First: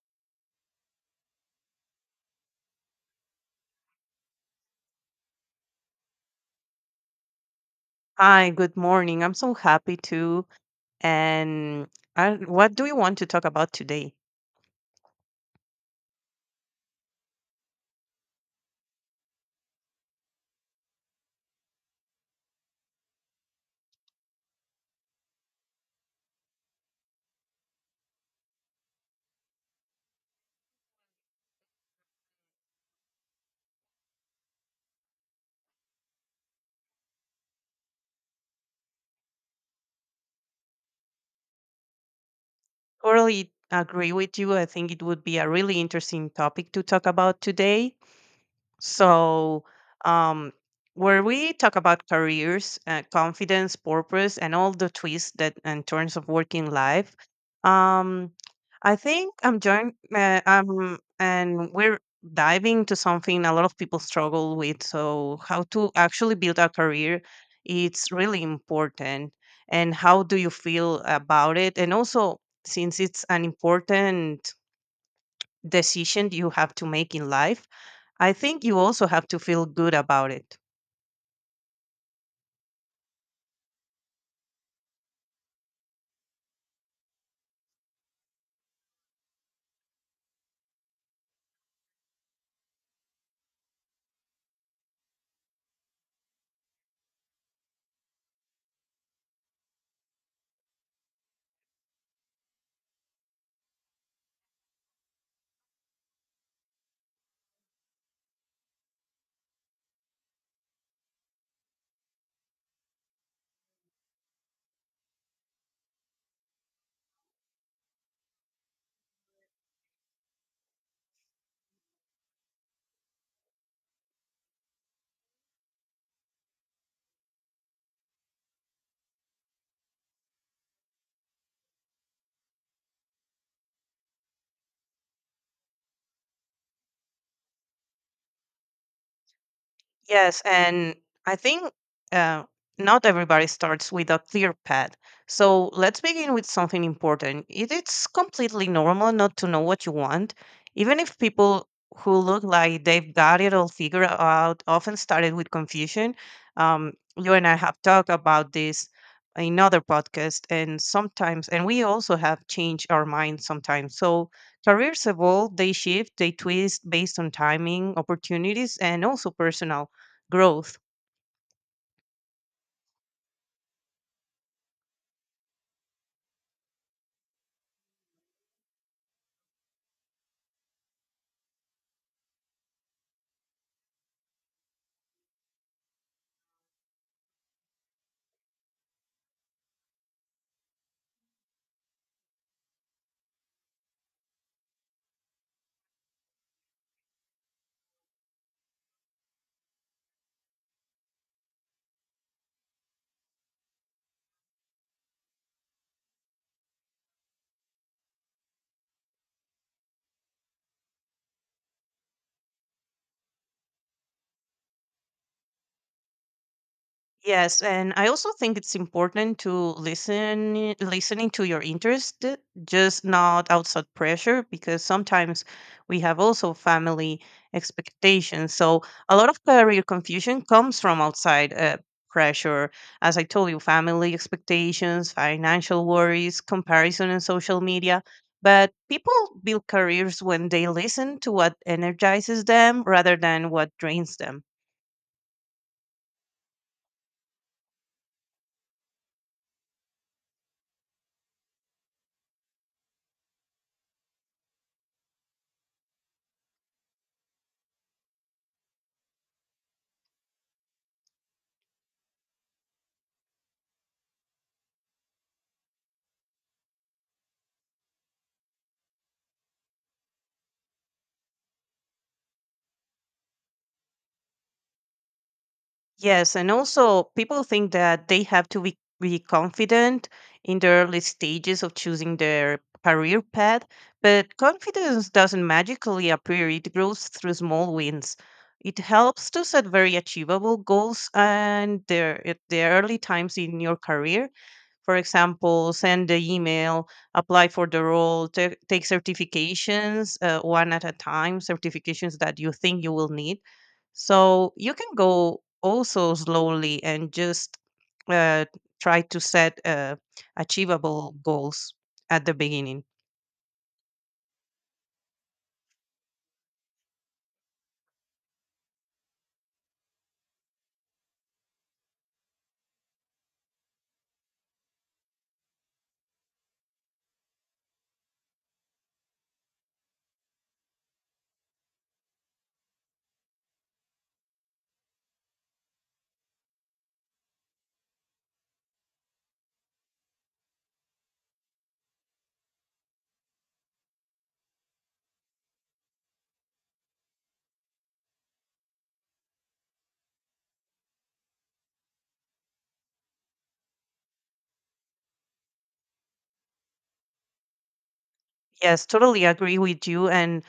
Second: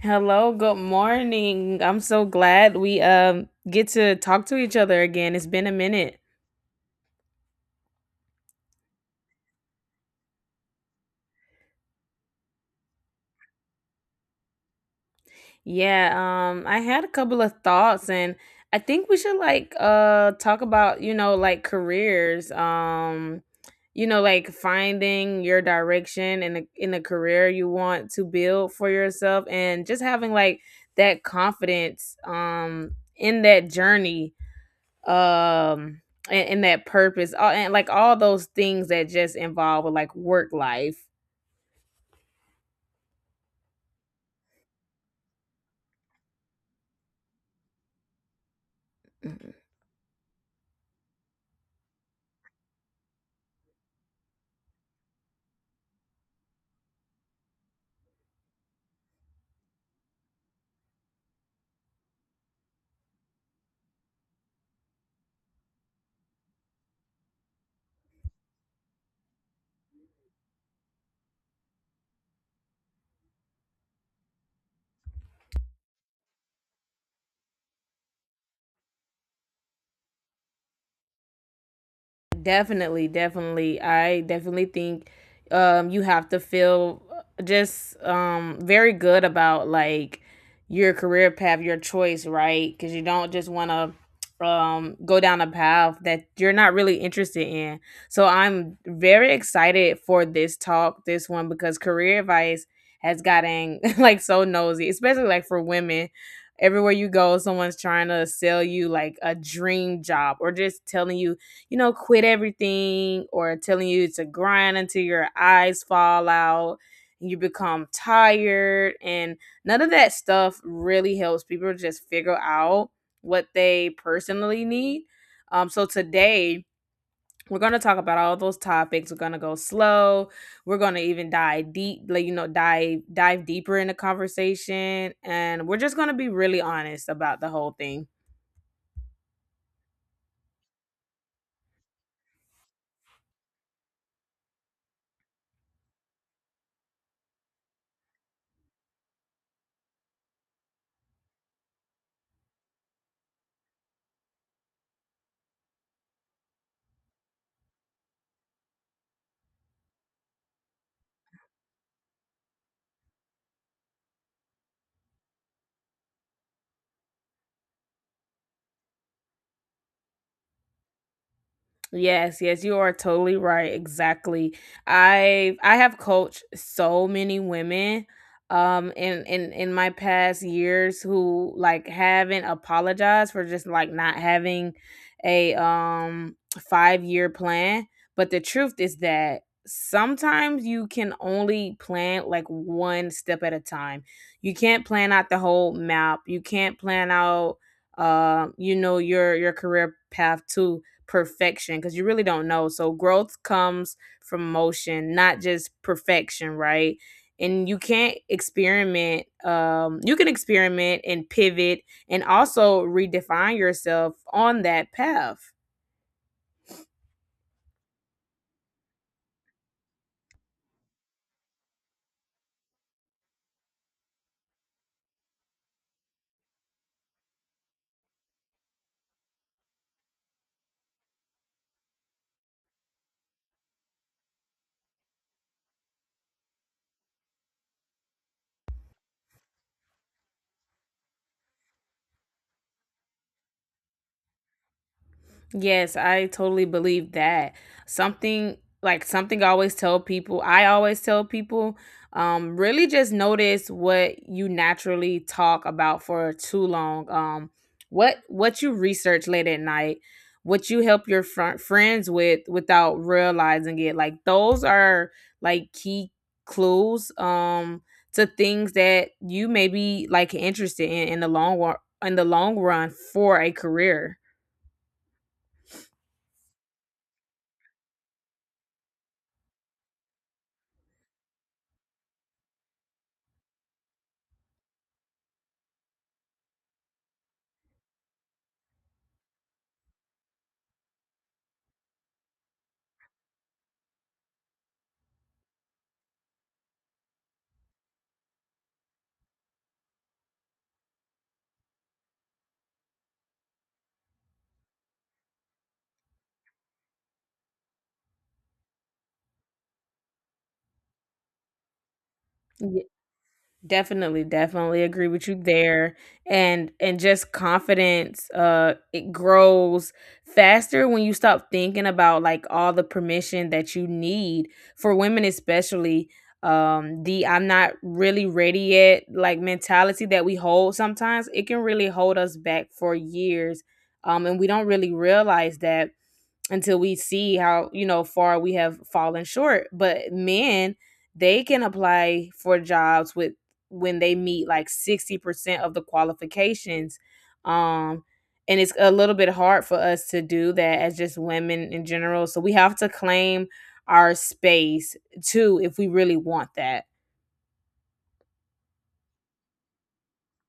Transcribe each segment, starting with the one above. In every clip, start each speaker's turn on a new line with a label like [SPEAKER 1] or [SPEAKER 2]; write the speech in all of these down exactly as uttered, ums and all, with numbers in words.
[SPEAKER 1] Hello, good morning. I'm so glad we um get to talk to each other again. It's been a minute.
[SPEAKER 2] Hi, good morning. I'm so happy too. And I, what do you want to talk about today?
[SPEAKER 1] Yeah, um I had a couple of thoughts, and I think we should like uh talk about, you know, like careers. Um you know, like finding your direction in the in the career you want to build for yourself, and just having like that confidence um in that journey, um and, and that purpose all, and like all those things that just involve with like work life.
[SPEAKER 2] Totally agree with you. I think it would be a really interesting topic to talk about today. So, um, where we talk about careers, uh, confidence, purpose, and all the twists that and turns of working life, um, I think I'm joined. Uh, um, and we're diving to something a lot of people struggle with. So, how to actually build a career? It's really important. And how do you feel about it? And also, since it's an important decision you have to make in life, I think you also have to feel good about it.
[SPEAKER 1] Definitely, definitely. I definitely think um you have to feel just um very good about like your career path, your choice, right? Cuz you don't just want to um go down a path that you're not really interested in. So I'm very excited for this talk, this one, because career advice has gotten like so nosy, especially like for women. Everywhere you go someone's trying to sell you like a dream job, or just telling you, you know, quit everything, or telling you to grind until your eyes fall out and you become tired. And none of that stuff really helps people just figure out what they personally need. Um, so today, we're going to talk about all those topics. We're going to go slow. We're going to even dive deep, like, you know, dive, dive deeper in the conversation. And we're just going to be really honest about the whole thing.
[SPEAKER 2] Yes, and I think uh, not everybody starts with a clear path. So let's begin with something important. It's completely normal not to know what you want, even if people who look like they've got it all figured out often started with confusion. Um, you and I have talked about this in other podcasts, and sometimes, and we also have changed our minds sometimes. So careers evolve, they shift, they twist based on timing, opportunities, and also personal growth.
[SPEAKER 1] Yes, yes, you are totally right. Exactly. I I have coached so many women um in in in my past years, who like haven't apologized for just like not having a um five-year plan, but the truth is that sometimes you can only plan like one step at a time. You can't plan out the whole map. You can't plan out um you know your your career path too perfection, because you really don't know. So growth comes from motion, not just perfection, right? And you can't experiment. Um, you can experiment and pivot and also redefine yourself on that path.
[SPEAKER 2] Yes, and I also think it's important to listen listening to your interest, just not outside pressure, because sometimes we have also family expectations. So a lot of career confusion comes from outside uh, pressure, as I told you: family expectations, financial worries, comparison, and social media. But people build careers when they listen to what energizes them rather than what drains them.
[SPEAKER 1] Yes, I totally believe that. Something like something I always tell people, I always tell people, um, really just notice what you naturally talk about for too long. Um, what what you research late at night, what you help your fr- friends with without realizing it. Like those are like key clues um to things that you may be like interested in in the long wa- in the long run for a career.
[SPEAKER 2] Yes, and also people think that they have to be, be confident in the early stages of choosing their career path, but confidence doesn't magically appear. It grows through small wins. It helps to set very achievable goals and their at the early times in your career. For example, send the email, apply for the role, ta- take certifications, uh, one at a time, certifications that you think you will need, so you can go also slowly and just uh, try to set uh, achievable goals at the beginning.
[SPEAKER 1] Definitely, definitely agree with you there. And and just confidence, uh it grows faster when you stop thinking about like all the permission that you need. For women especially, um the "I'm not really ready yet" like mentality that we hold sometimes, it can really hold us back for years. Um and we don't really realize that until we see how, you know, far we have fallen short. But men, they can apply for jobs with, when they meet like sixty percent of the qualifications, um and it's a little bit hard for us to do that as just women in general, so we have to claim our space too if we really want that.
[SPEAKER 2] Yes, totally agree with you. And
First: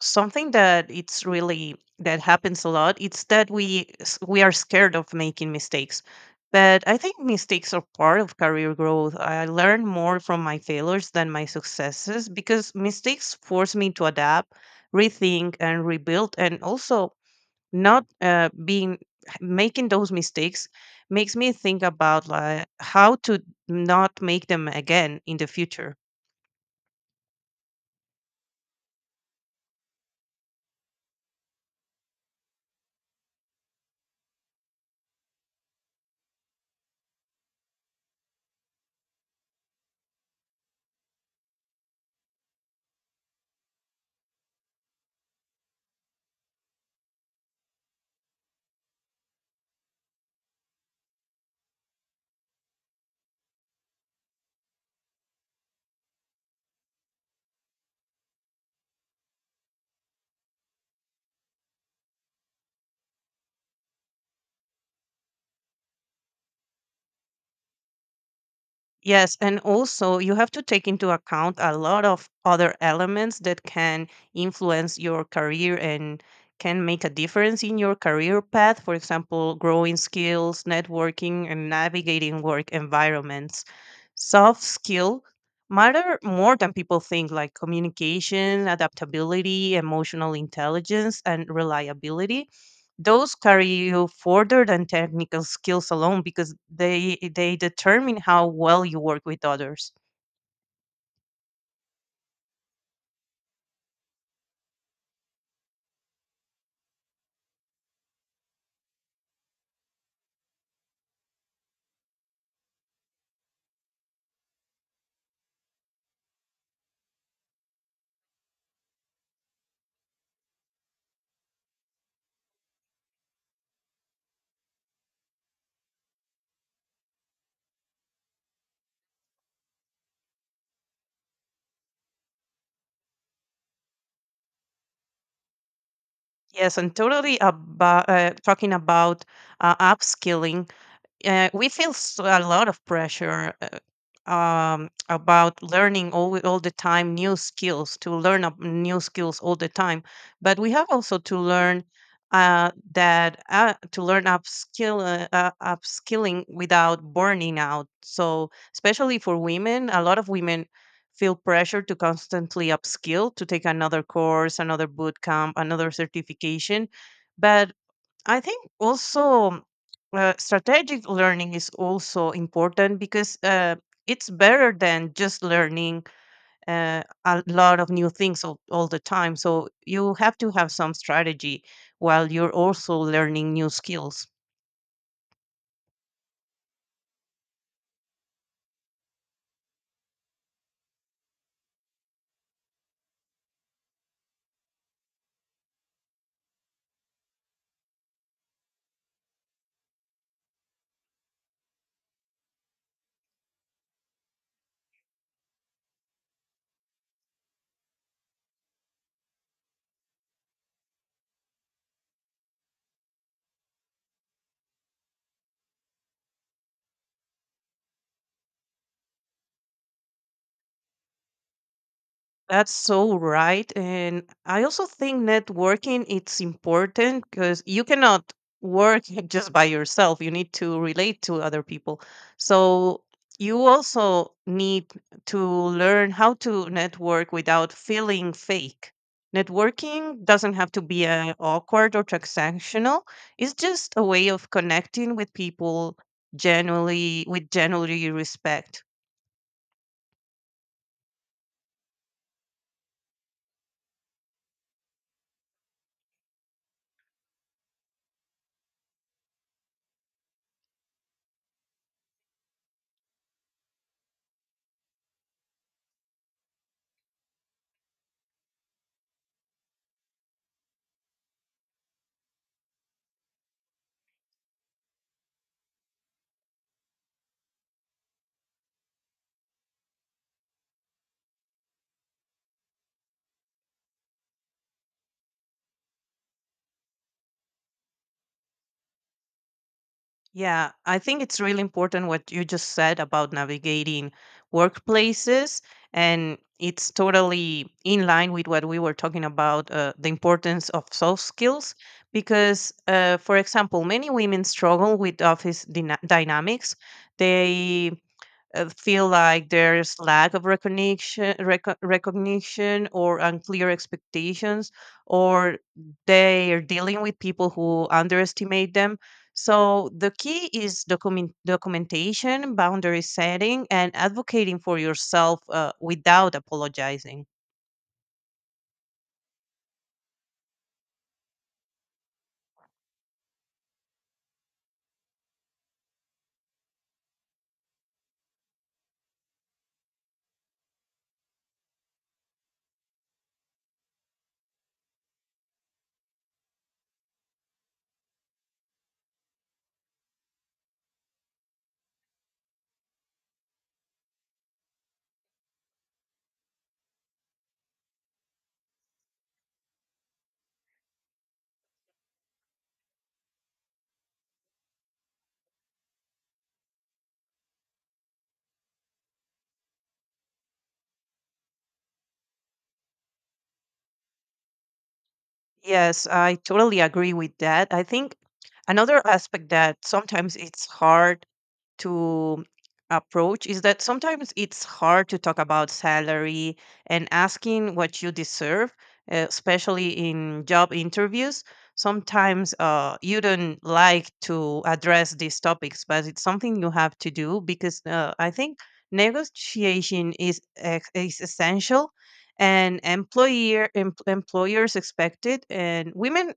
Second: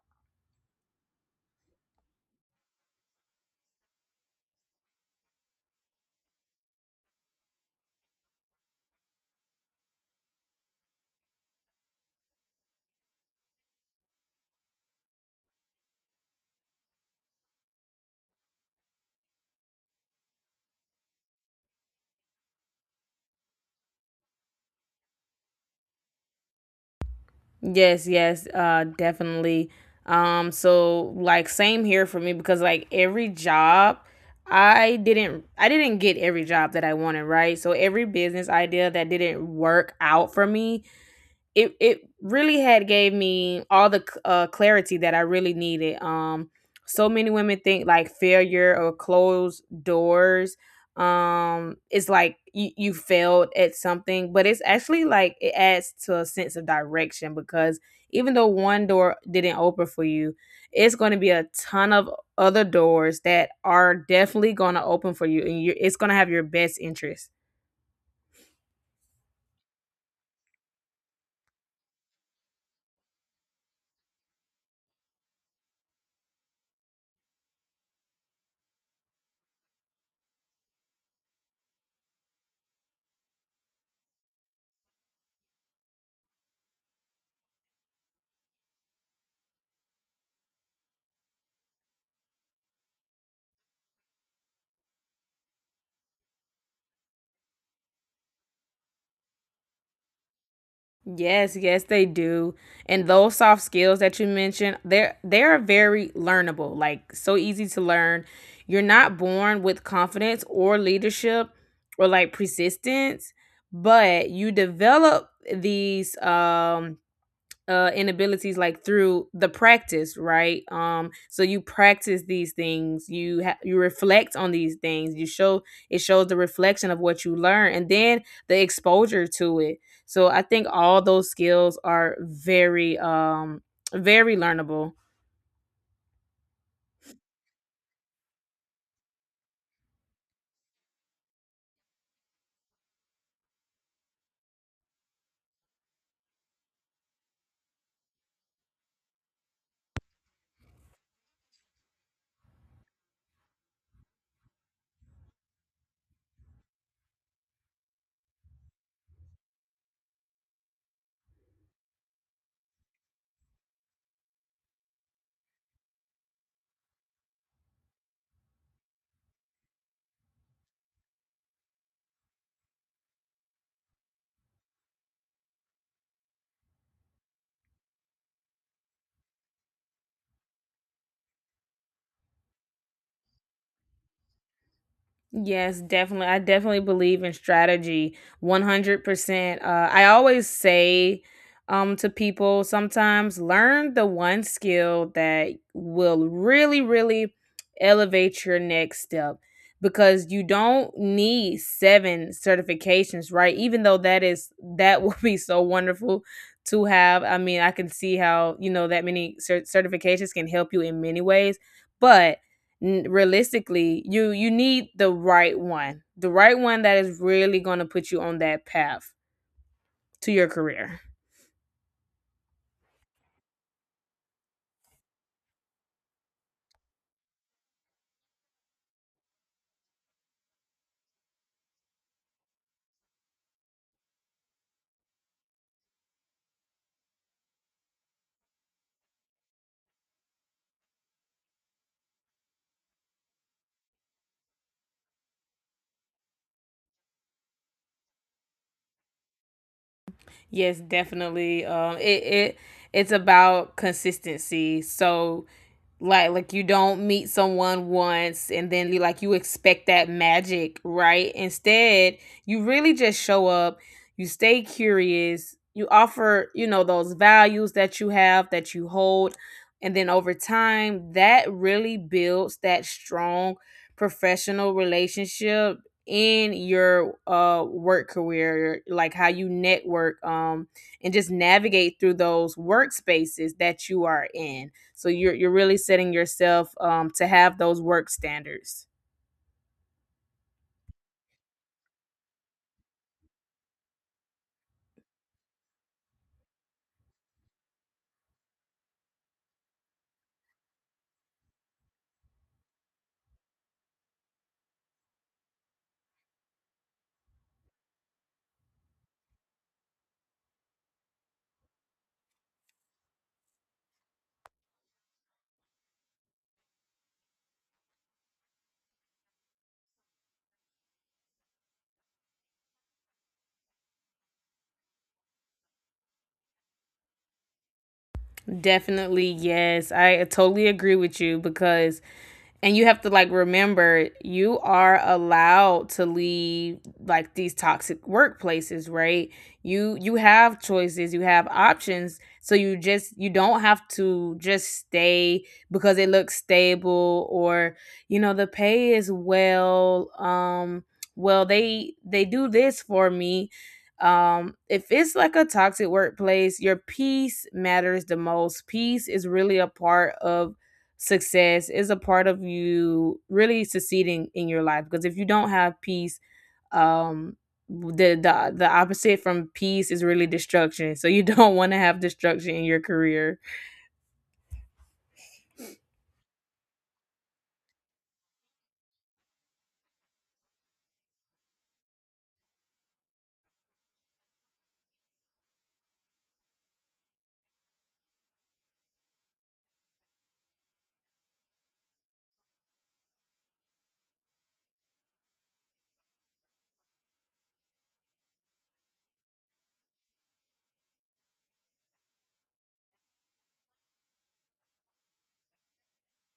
[SPEAKER 2] something that it's really that happens a lot, it's that we s- we are scared of making mistakes. But I think mistakes are part of career growth. I learn more from my failures than my successes because mistakes force me to adapt, rethink, and rebuild. And also, not uh, being making those mistakes makes me think about like how to not make them again in the future.
[SPEAKER 1] Yes, yes, uh, definitely. Um, so like same here for me, because like every job, I didn't I didn't get every job that I wanted, right? So every business idea that didn't work out for me, it it really had gave me all the uh, clarity that I really needed. Um, so many women think like failure or closed doors. Um, it's like you, you failed at something, but it's actually like it adds to a sense of direction, because even though one door didn't open for you, it's going to be a ton of other doors that are definitely going to open for you, and you, it's going to have your best interest.
[SPEAKER 2] Yes, and also you have to take into account a lot of other elements that can influence your career and can make a difference in your career path. For example, growing skills, networking, and navigating work environments. Soft skill matter more than people think, like communication, adaptability, emotional intelligence, and reliability. Those carry you further than technical skills alone because they they determine how well you work with others.
[SPEAKER 1] Yes, yes, they do. And those soft skills that you mentioned, they're they are very learnable, like so easy to learn. You're not born with confidence or leadership or like persistence, but you develop these um uh inabilities like through the practice, right? Um so you practice these things, you ha- you reflect on these things, you show, it shows the reflection of what you learn, and then the exposure to it. So I think all those skills are very um very learnable.
[SPEAKER 2] Yes, and totally about uh, talking about uh, upskilling, uh, we feel s a lot of pressure uh, um, about learning all, all the time new skills, to learn up new skills all the time. But we have also to learn uh, that uh, to learn upskill uh, uh, upskilling without burning out. So especially for women, a lot of women feel pressure to constantly upskill, to take another course, another boot camp, another certification. But I think also uh, strategic learning is also important because uh, it's better than just learning uh, a lot of new things all, all the time. So you have to have some strategy while you're also learning new skills.
[SPEAKER 1] Yes, definitely. I definitely believe in strategy one hundred percent. Uh, I always say, um, to people, sometimes learn the one skill that will really, really elevate your next step, because you don't need seven certifications, right? Even though that is, that would be so wonderful to have. I mean, I can see how, you know, that many cer- certifications can help you in many ways. But, n- realistically, you you need the right one, the right one that is really going to put you on that path to your career.
[SPEAKER 2] That's so right. And I also think networking it's important because you cannot work just by yourself. You need to relate to other people. So you also need to learn how to network without feeling fake. Networking doesn't have to be uh, awkward or transactional. It's just a way of connecting with people genuinely with genuinely respect.
[SPEAKER 1] Yes, definitely. Um it, it it's about consistency. So like like you don't meet someone once and then you like you expect that magic, right? Instead you really just show up, you stay curious, you offer, you know, those values that you have, that you hold, and then over time that really builds that strong professional relationship in your uh work career, like how you network, um and just navigate through those workspaces that you are in. So you're you're really setting yourself um, to have those work standards.
[SPEAKER 2] Yeah, I think it's really important what you just said about navigating workplaces. And it's totally in line with what we were talking about, uh, the importance of soft skills. Because, uh, for example, many women struggle with office dyna- dynamics. They uh, feel like there's lack of recognition reco- recognition or unclear expectations, or they are dealing with people who underestimate them. So the key is document- documentation, boundary setting, and advocating for yourself uh, without apologizing.
[SPEAKER 1] Definitely, yes. I totally agree with you, because, and you have to like remember, you are allowed to leave like these toxic workplaces, right? You you have choices, you have options, so you just, you don't have to just stay because it looks stable or you know the pay is well. Um, well they they do this for me, um, if it's like a toxic workplace, your peace matters the most. Peace is really a part of success, is a part of you really succeeding in your life, because if you don't have peace, um the the, the opposite from peace is really destruction, so you don't want to have destruction in your career.
[SPEAKER 2] Yes, I totally agree with that. I think another aspect that sometimes it's hard to approach is that sometimes it's hard to talk about salary and asking what you deserve, uh, especially in job interviews. Sometimes uh, you don't like to address these topics, but it's something you have to do because uh, I think negotiation is, ex- is essential, and employer em- employers expect it, and women,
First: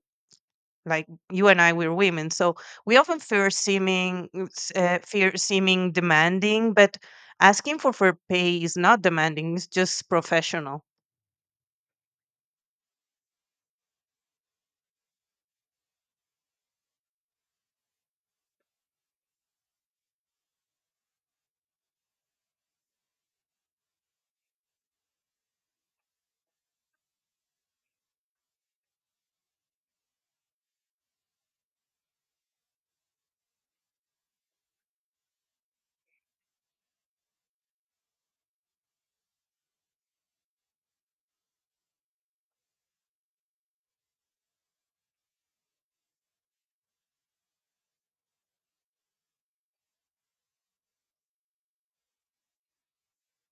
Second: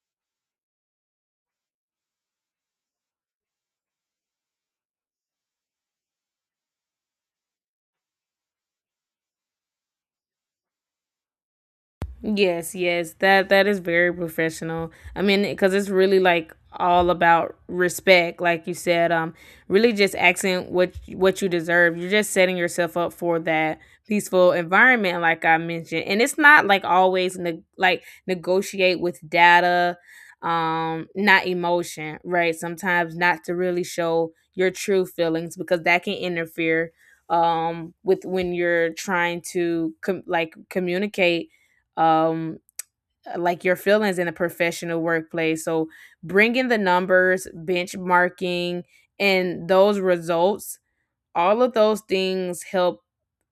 [SPEAKER 2] like you and I, we're women, so we often fear seeming s- uh, fear seeming demanding. But asking for fair pay is not demanding, it's just professional.
[SPEAKER 1] Yes, yes. That that is very professional. I mean, because it's really like all about respect, like you said. Um, really just accent what what you deserve. You're just setting yourself up for that peaceful environment, like I mentioned. And it's not like always ne- like negotiate with data, um, not emotion, right? Sometimes not to really show your true feelings, because that can interfere um with, when you're trying to com- like communicate um uh, like your feelings in a professional workplace. So bringing the numbers, benchmarking, and those results, all of those things help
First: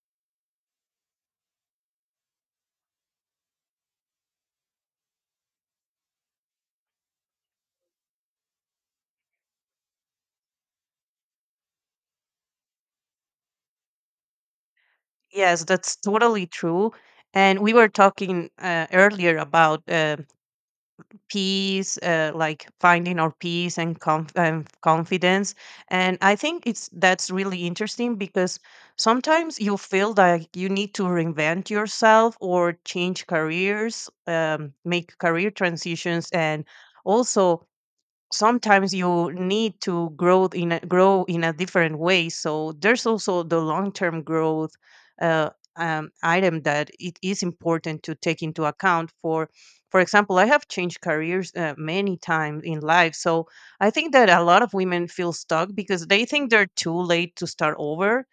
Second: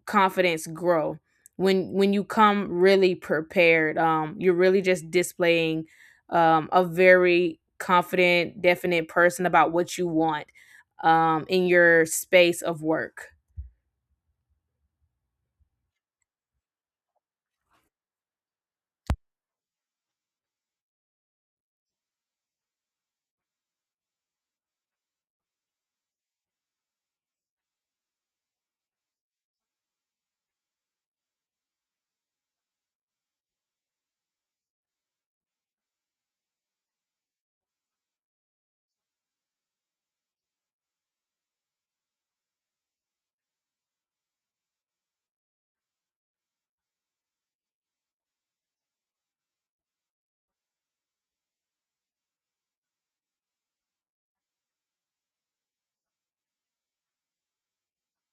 [SPEAKER 1] confidence grow. When when you come really prepared, um you're really just displaying um a very confident, definite person about what you want um in your space of work.
[SPEAKER 2] Yes, that's totally true. And we were talking uh, earlier about uh, peace, uh, like finding our peace and conf- um, confidence. And I think it's that's really interesting because sometimes you feel like you need to reinvent yourself or change careers, um, make career transitions, and also sometimes you need to grow in a, grow in a different way. So there's also the long term growth uh, um, item that it is important to take into account. for for example, I have changed careers uh, many times in life. So I think that a lot of women feel stuck because they think they're too late to start over.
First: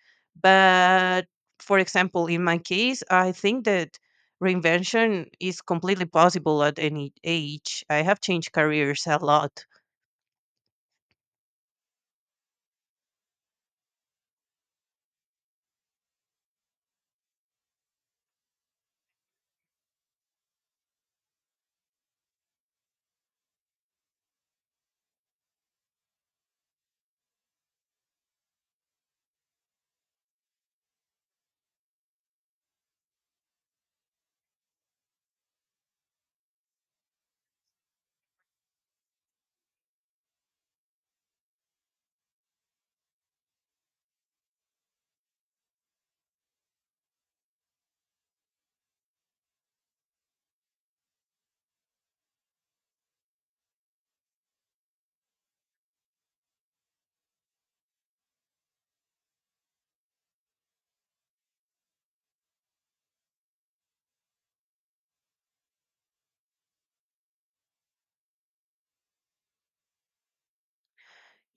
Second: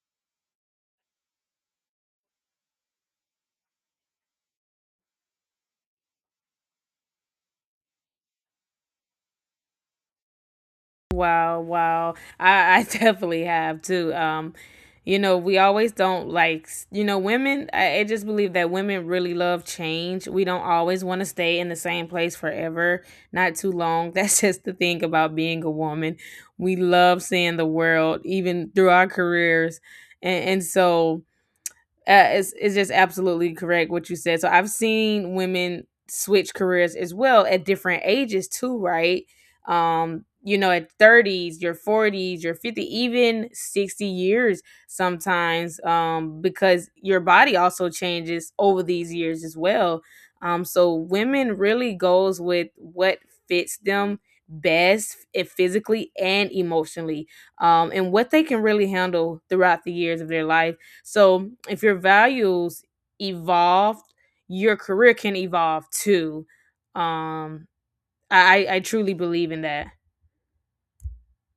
[SPEAKER 2] But for example, in my case, I think that reinvention is completely possible at any age. I have changed careers a lot.
[SPEAKER 1] Wow, wow. I, I definitely have too. Um, you know, we always don't like, s- you know, women, I, I just believe that women really love change. We don't always want to stay in the same place forever, not too long. That's just the thing about being a woman. We love seeing the world, even through our careers. And, and so, uh, is is just absolutely correct what you said. So I've seen women switch careers as well at different ages too, right? Um, you know, at thirties, your forties, your fifty, even sixty years sometimes, um, because your body also changes over these years as well. Um, so women really goes with what fits them best, if physically and emotionally, um, and what they can really handle throughout the years of their life. So if your values evolved, your career can evolve too. Um, I I I truly believe in that.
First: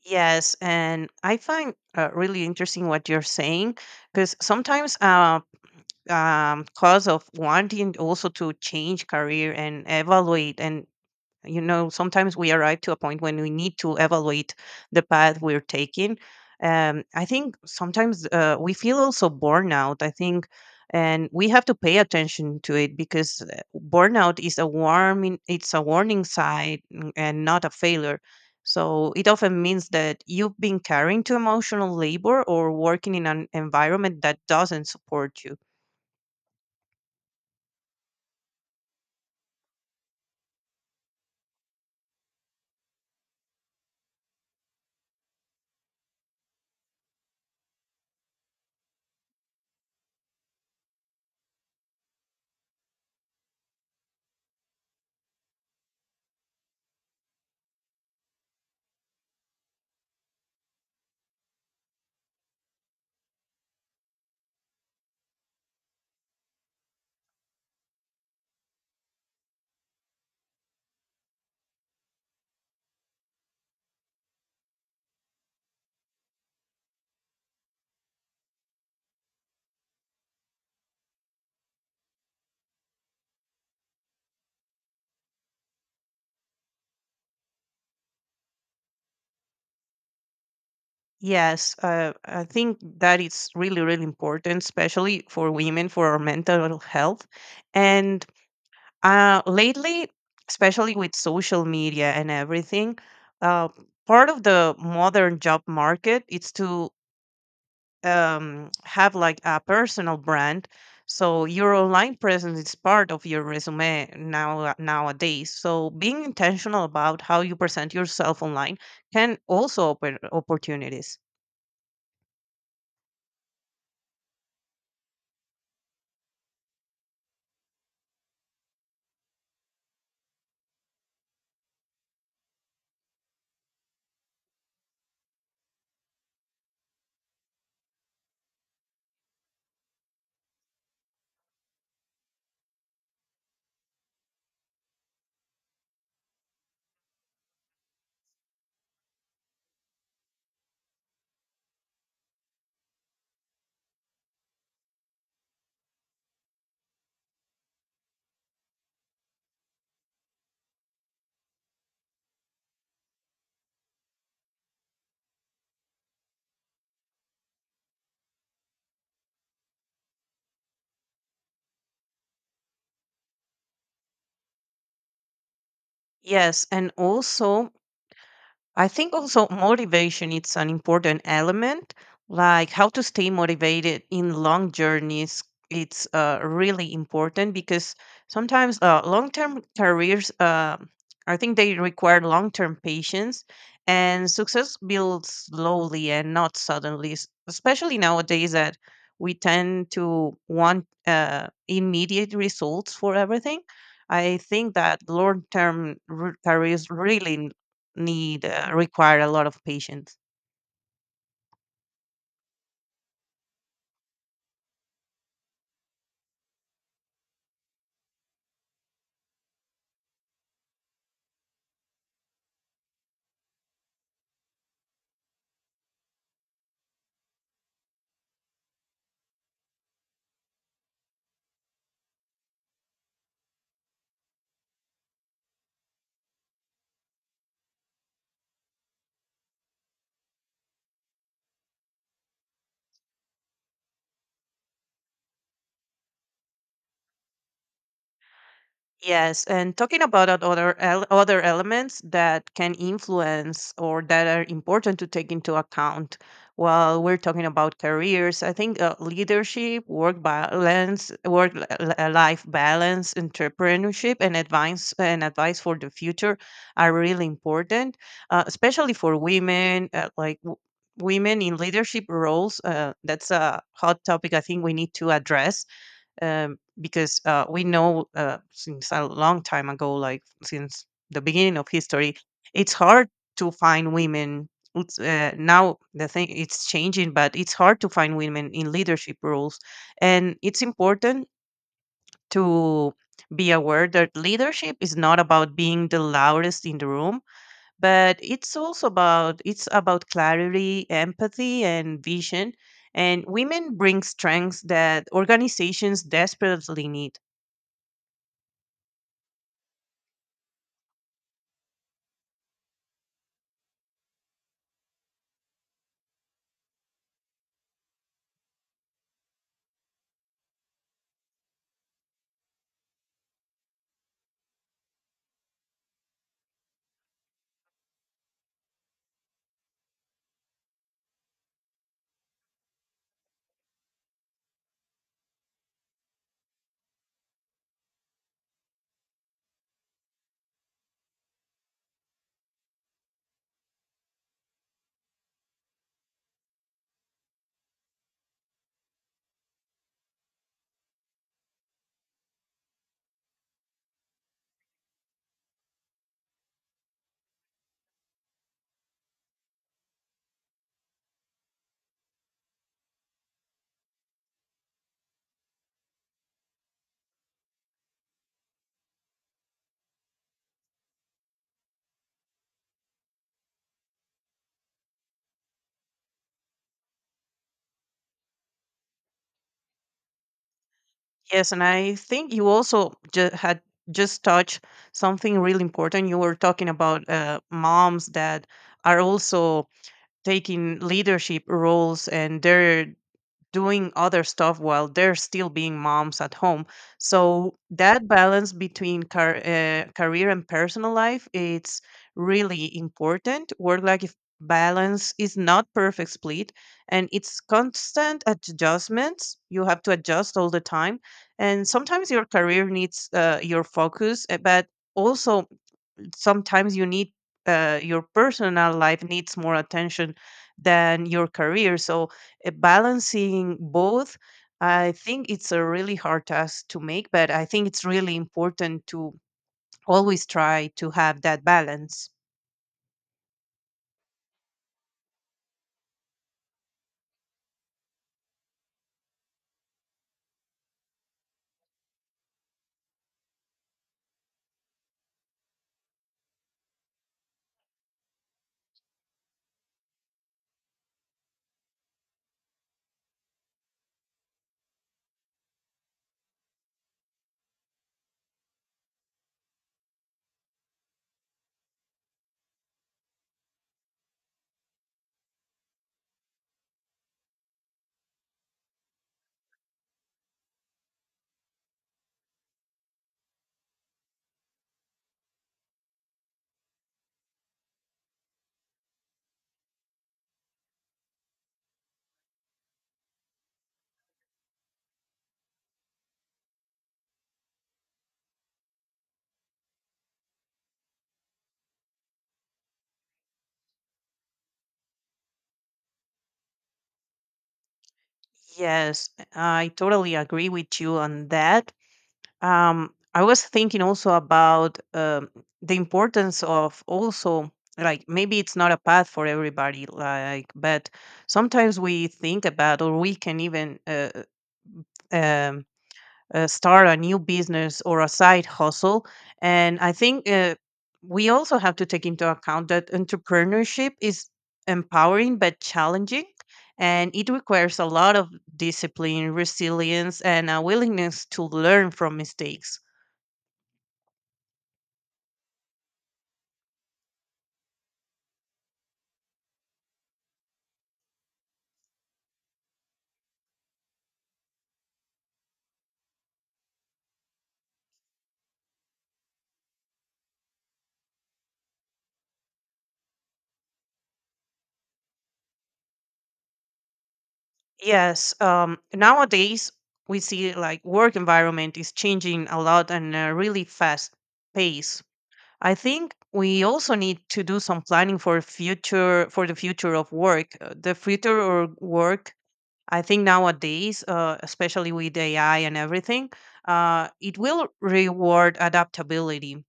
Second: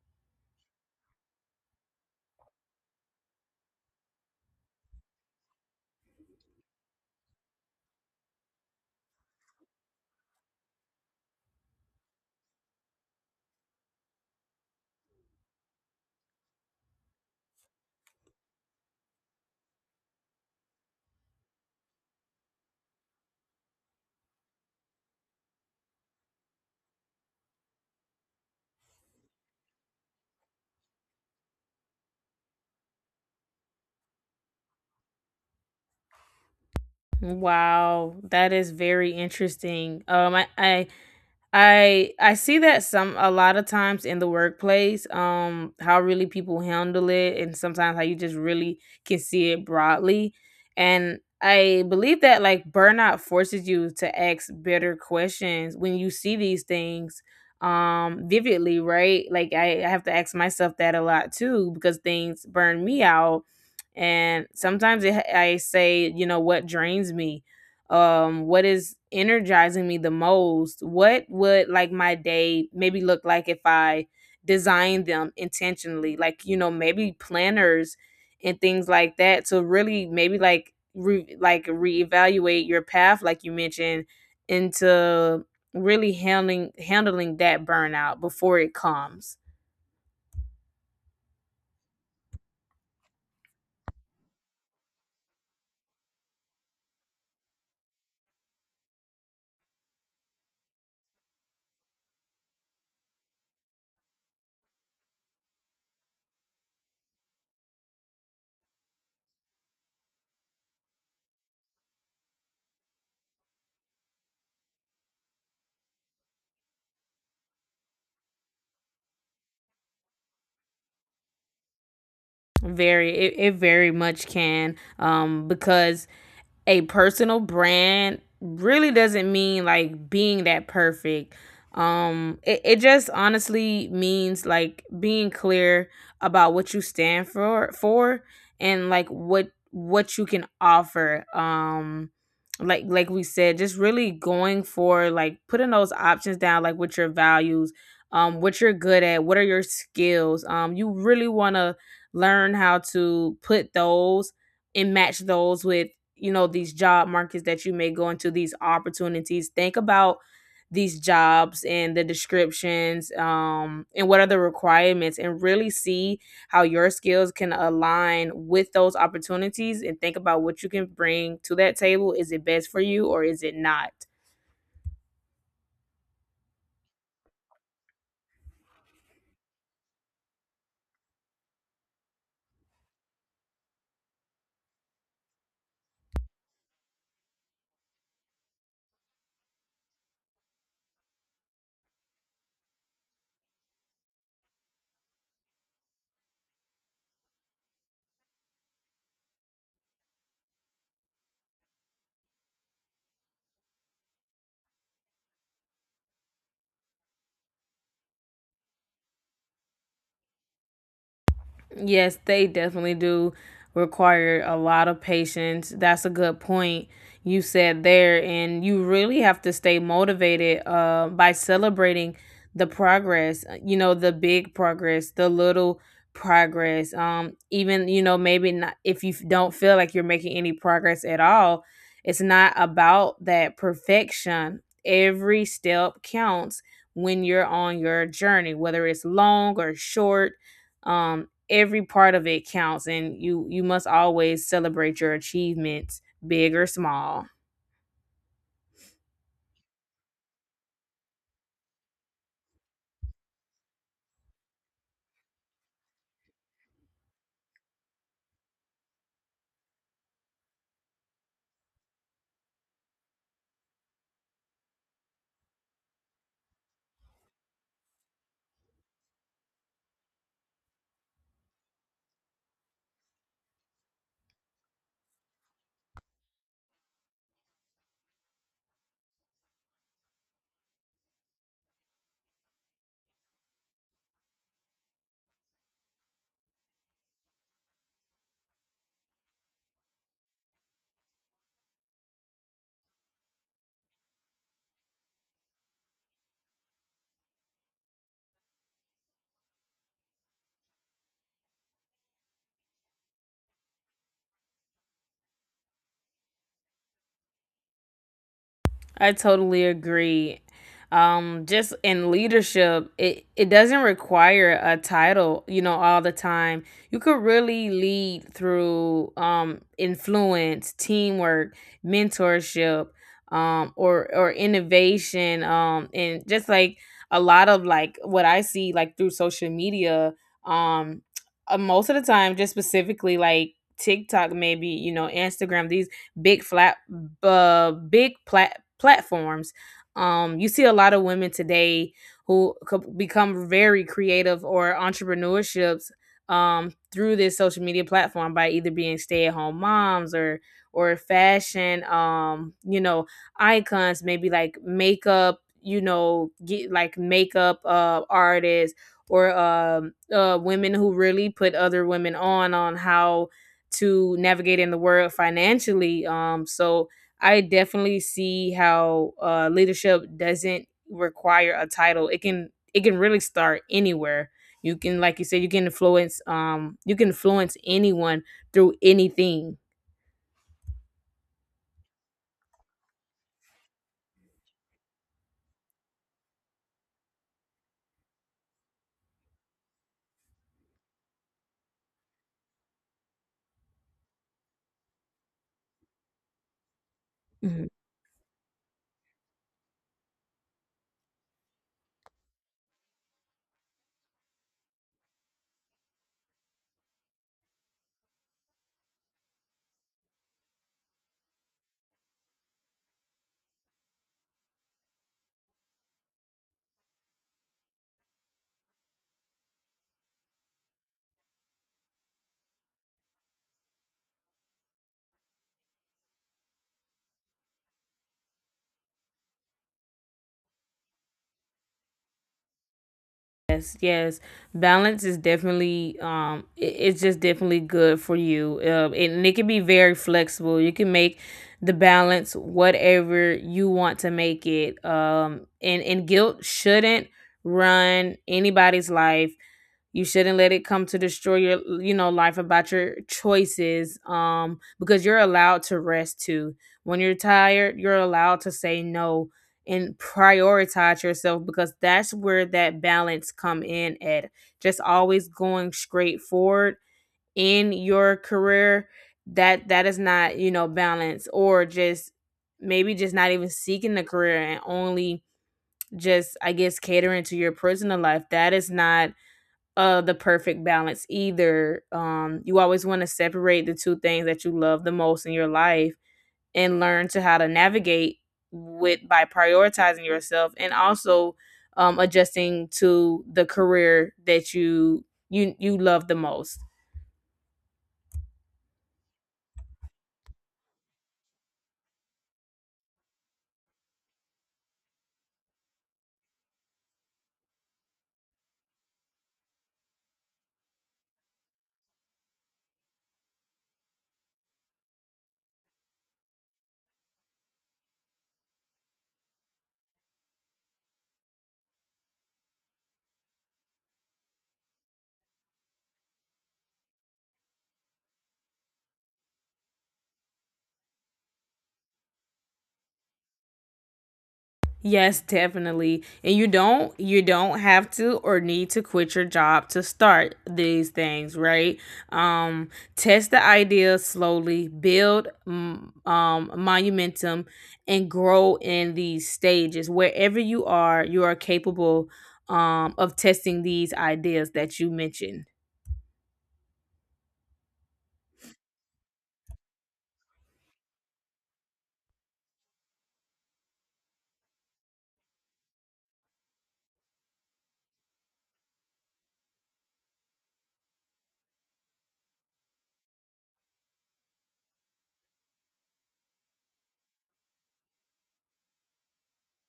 [SPEAKER 2] Yes, and I find uh, really interesting what you're saying because sometimes uh um cause of wanting also to change career and evaluate and, you know, sometimes we arrive to a point when we need to evaluate the path we're taking. Um, I think sometimes uh, we feel also burnout. I think, and we have to pay attention to it because uh, burnout is a warning. It's a warning sign n- and not a failure. So it often means that you've been carrying too emotional labor or working in an environment that doesn't support you.
[SPEAKER 1] Wow, that is very interesting. Um, I I I I see that some, a lot of times in the workplace, um, how really people handle it, and sometimes how you just really can see it broadly. And I believe that like burnout forces you to ask better questions when you see these things um vividly, right? Like I, I have to ask myself that a lot too, because things burn me out. And sometimes it, I say, you know, what drains me? Um, what is energizing me the most? What would like my day maybe look like if I designed them intentionally, like, you know, maybe planners and things like that to really maybe like re- like reevaluate your path, like you mentioned, into really handling handling that burnout before it comes.
[SPEAKER 2] Yes, uh, I think that it's really, really important, especially for women, for our mental health. And uh, lately, especially with social media and everything, uh, part of the modern job market is to um, have like a personal brand. So your online presence is part of your resume now nowadays. So being intentional about how you present yourself online can also open opportunities.
[SPEAKER 1] Very, it, it very much can, um, because a personal brand really doesn't mean like being that perfect. Um, it, it just honestly means like being clear about what you stand for for and like what what you can offer. Um, like like we said, just really going for like putting those options down, like with your values, um, what you're good at, what are your skills. Um, you really wanna learn how to put those and match those with you know these job markets that you may go into, these opportunities. Think about these jobs and the descriptions um, and what are the requirements, and really see how your skills can align with those opportunities and think about what you can bring to that table. Is it best for you or is it not?
[SPEAKER 2] Yes, and also I think also motivation it's an important element, like how to stay motivated in long journeys. It's uh, really important because sometimes uh, long-term careers, uh, I think they require long-term patience, and success builds slowly and not suddenly. s- Especially nowadays that we tend to want uh, immediate results for everything. I think that long-term r- careers really need uh, require a lot of patience.
[SPEAKER 1] Yes, they definitely do require a lot of patience. That's a good point you said there. And you really have to stay motivated uh, by celebrating the progress, uh, you know, the big progress, the little progress. Um, even, you know, maybe not if you f- don't feel like you're making any progress at all, it's not about that perfection. Every step counts when you're on your journey, whether it's long or short, um every part of it counts, and you you must always celebrate your achievements, big or small.
[SPEAKER 2] Yes, and talking about that other el- other elements that can influence or that are important to take into account while we're talking about careers, I think uh, leadership, work balance, work li- li- life balance, entrepreneurship, and advice and advice for the future are really important, uh, especially for women. Uh, like w- women in leadership roles, uh, that's a hot topic. I think we need to address um, because uh, we know uh, since a long time ago, like since the beginning of history, it's hard to find women. It's, uh, now the thing it's changing, but it's hard to find women in leadership roles, and it's important to be aware that leadership is not about being the loudest in the room, but it's also about it's about clarity, empathy, and vision. And women bring strengths that organizations desperately need.
[SPEAKER 1] I totally agree. Um, just in leadership, it, it doesn't require a title, you know, all the time. You could really lead through um, influence, teamwork, mentorship, um, or or innovation, um, and just like a lot of like what I see like through social media, um, uh, most of the time, just specifically like TikTok, maybe you know, Instagram. These big flat, uh, big plat- platforms. Um, you see a lot of women today who co- become very creative or entrepreneurships um, through this social media platform by either being stay-at-home moms or or fashion, um, you know, icons, maybe like makeup, you know, get like makeup uh, artists or um uh, women who really put other women on on how to navigate in the world financially. Um, so I definitely see how uh, leadership doesn't require a title. It can it can really start anywhere. You can, like you said, you can influence um you can influence anyone through anything.
[SPEAKER 2] Yes, and I think you also ju- had just touched something really important. You were talking about uh, moms that are also taking leadership roles, and they're doing other stuff while they're still being moms at home. So
[SPEAKER 1] Mhm.
[SPEAKER 2] that balance between car- uh, career and personal life, it's really important. Work life balance is not perfect split, and it's constant adjustments. You have to adjust all the time, and sometimes your career needs uh, your focus, uh, but also sometimes you need uh, your personal life needs more attention than your career. So uh, balancing both, I think it's a really hard task to make, but I think it's really important to always try to have that balance.
[SPEAKER 1] Yes, yes. Balance is definitely um i- it's just definitely good for you. Um and it can be very flexible. You can make the balance whatever you want to make it. Um and and guilt shouldn't run anybody's life. You shouldn't let it come to destroy your, you know, life about your choices, um, because you're allowed to rest too. When you're tired, you're allowed to say no and prioritize yourself, because that's where that balance come in at. Just always going straight forward in your career, that that is not, you know, balance. Or just maybe just not even seeking the career and only just, I guess, catering to your personal life, that is not uh the perfect balance either. Um you always want to separate the two things that you love the most in your life and learn to how to navigate with by prioritizing yourself, and also um adjusting to the career that you you you love the most.
[SPEAKER 2] Yes, I totally agree with you on that. um, I was thinking also about um, the importance of also, like, maybe it's not a path for everybody, like, but sometimes we think about or we can even uh, uh, um, uh, start a new business or a side hustle. And I think uh, we also have to take into account that entrepreneurship is empowering but challenging. And it requires a lot of discipline, resilience, and a willingness to learn from mistakes.
[SPEAKER 1] Yes, definitely. And you don't you don't have to or need to quit your job to start these things, right? Um, test the idea slowly, build mm, um momentum and grow in these stages. Wherever you are, you are capable um of testing these ideas that you mentioned.
[SPEAKER 2] Yes. Um, nowadays, we see like work environment is changing a lot and a really fast pace. I think we also need to do some planning for future for the future of work. Uh, The future of work, I think nowadays, uh, especially with A I and everything, uh, it will reward adaptability.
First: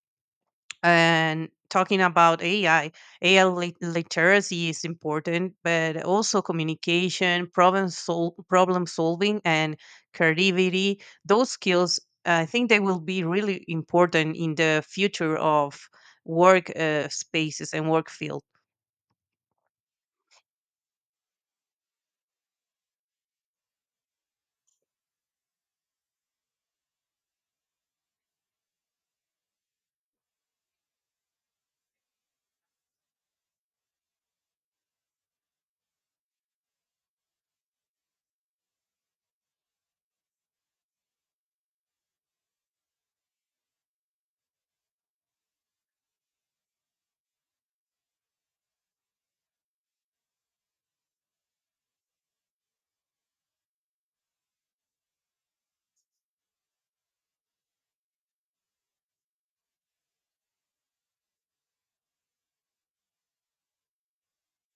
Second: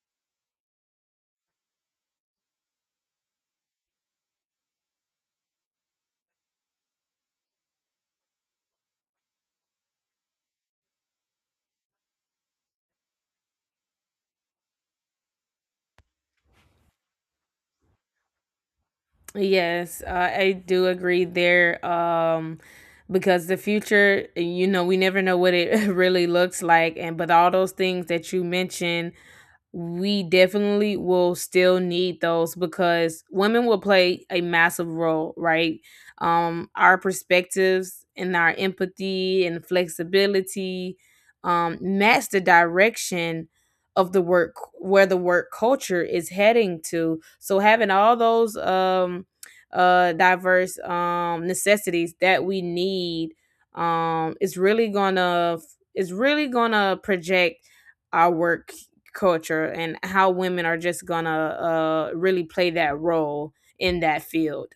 [SPEAKER 2] And talking about A I, A I lit- literacy is important, but also communication, problem sol- problem solving, and creativity. Those skills, I think, they will be really important in the future of work uh, spaces and work field.
[SPEAKER 1] Yes, I I do agree there. Um, because the future, you know, we never know what it really looks like. And but all those things that you mentioned, we definitely will still need those, because women will play a massive role, right? Um, our perspectives and our empathy and flexibility um, match the direction of the work, where the work culture is heading to. So having all those um, uh, diverse um, necessities that we need um, is really gonna is really gonna project our work culture and how women are just gonna uh really play that role in that field.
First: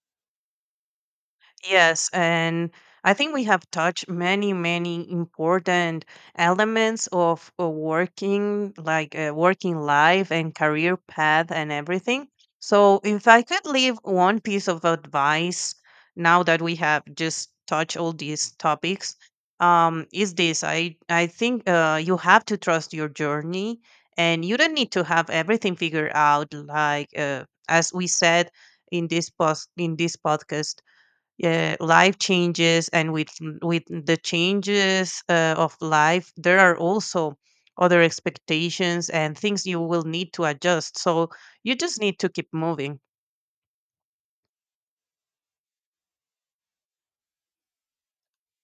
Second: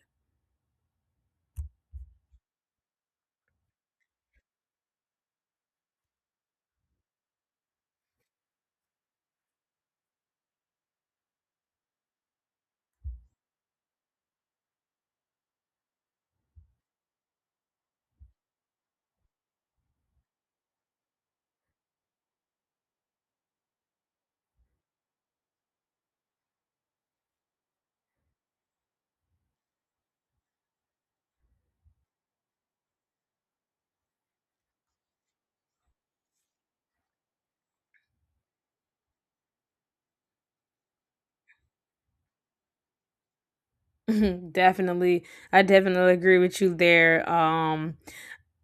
[SPEAKER 2] Yes, and I think we have touched many, many important elements of uh, working, like uh, working life and career path and everything. So, if I could leave one piece of advice now that we have just touched all these topics, um, is this: I I think uh, you have to trust your journey, and you don't need to have everything figured out. Like, uh, as we said in this post in this podcast, yeah, life changes, and with with the changes uh, of life, there are also other expectations and things you will need to adjust. So you just need to keep moving.
[SPEAKER 1] Definitely, I definitely agree with you there. Um,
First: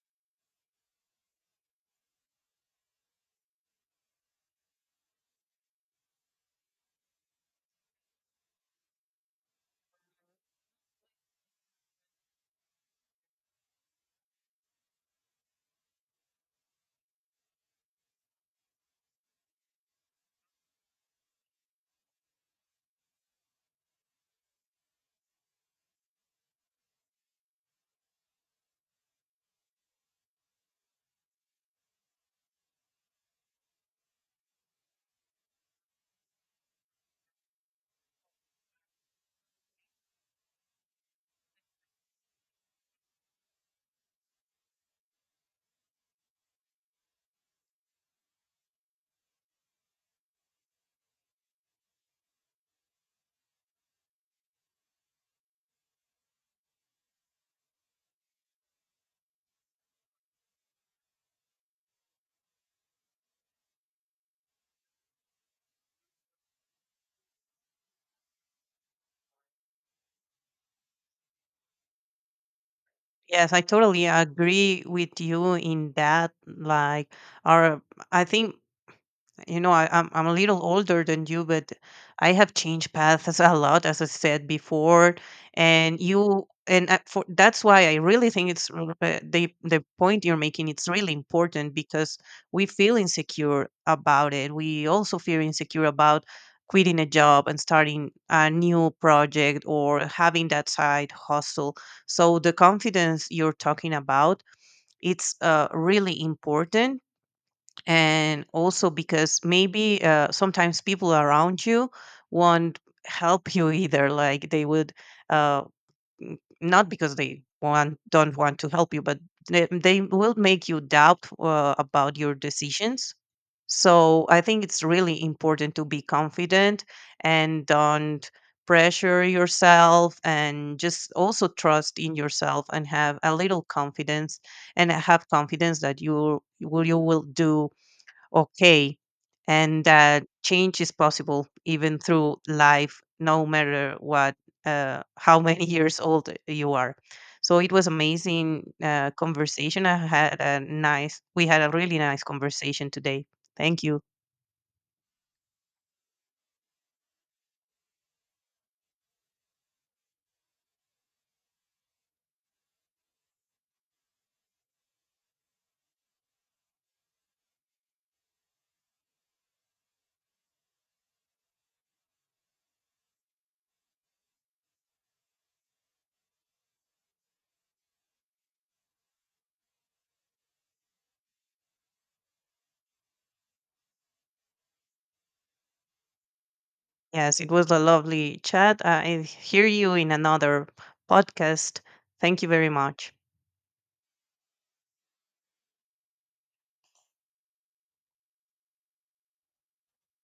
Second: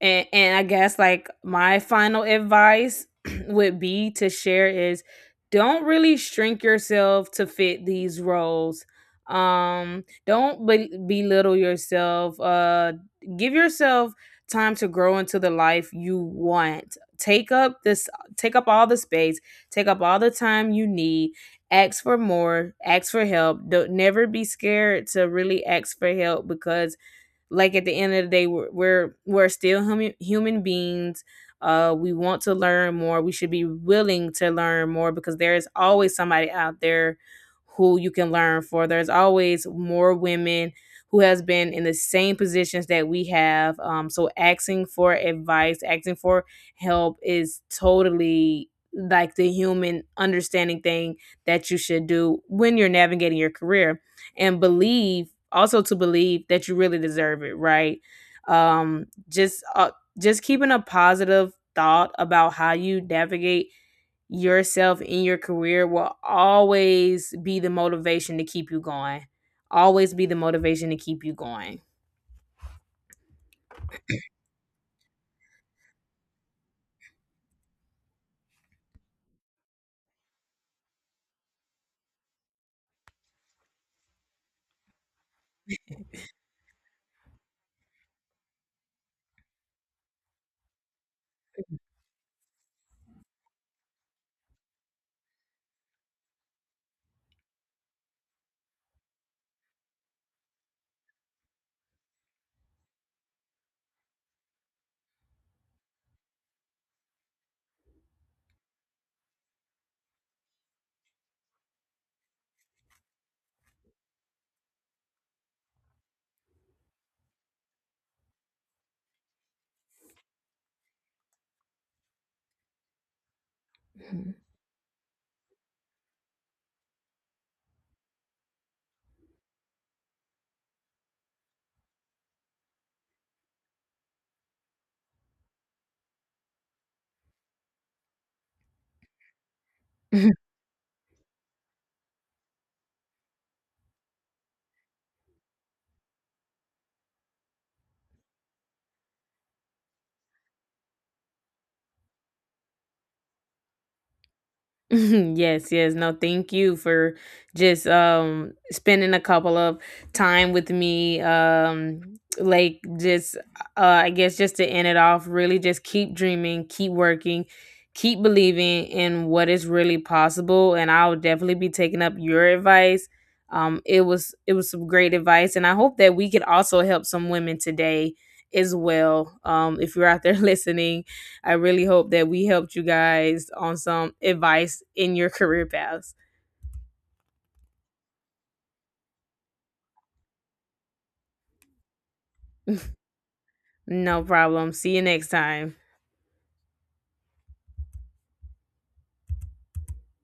[SPEAKER 1] And and I guess like my final advice would be to share is: don't really shrink yourself to fit these roles. Um, don't be- belittle yourself. Uh, give yourself time to grow into the life you want. Take up this take up all the space, take up all the time you need. Ask for more, ask for help. Don't never be scared to really ask for help, because like at the end of the day we're we're, we're still human human beings. Uh, we want to learn more, we should be willing to learn more, because there is always somebody out there who you can learn for. There's always more women who has been in the same positions that we have, um, so asking for advice, asking for help is totally like the human understanding thing that you should do when you're navigating your career. And believe, also to believe that you really deserve it, right? Um, just uh, just keeping a positive thought about how you navigate yourself in your career will always be the motivation to keep you going, always be the motivation to keep you going
[SPEAKER 2] Yes, I totally agree with you in that. Like, our, I think, you know, I, I'm I'm a little older than you, but I have changed paths a lot, as I said before. And you and uh, for that's why I really think it's r- uh, the the point you're making. It's really important because we feel insecure about it. We also feel insecure about quitting a job and starting a new project or having that side hustle. So the confidence you're talking about, it's uh, really important. And also because maybe uh, sometimes people around you won't help you either, like they would uh, n- not because they want don't want to help you, but they, they will make you doubt uh, about your decisions. So I think it's really important to be confident and don't pressure yourself, and just also trust in yourself and have a little confidence, and have confidence that you will you will do okay, and that change is possible even through life no matter what, uh, how many years old you are. So it was amazing uh, conversation. I had a nice We had a really nice conversation today, thank you.
[SPEAKER 1] Yes, yes. No, thank you for just um spending a couple of time with me. Um like just uh I guess, just to end it off, really just keep dreaming, keep working, keep believing in what is really possible, and I'll definitely be taking up your advice. Um it was it was some great advice, and I hope that we could also help some women today as well. Um, if you're out there listening, I really hope that we helped you guys on some advice in your career paths.
[SPEAKER 2] Yes, it was a lovely chat. I hear you in another podcast. Thank you very much.
[SPEAKER 1] No problem. See you next time.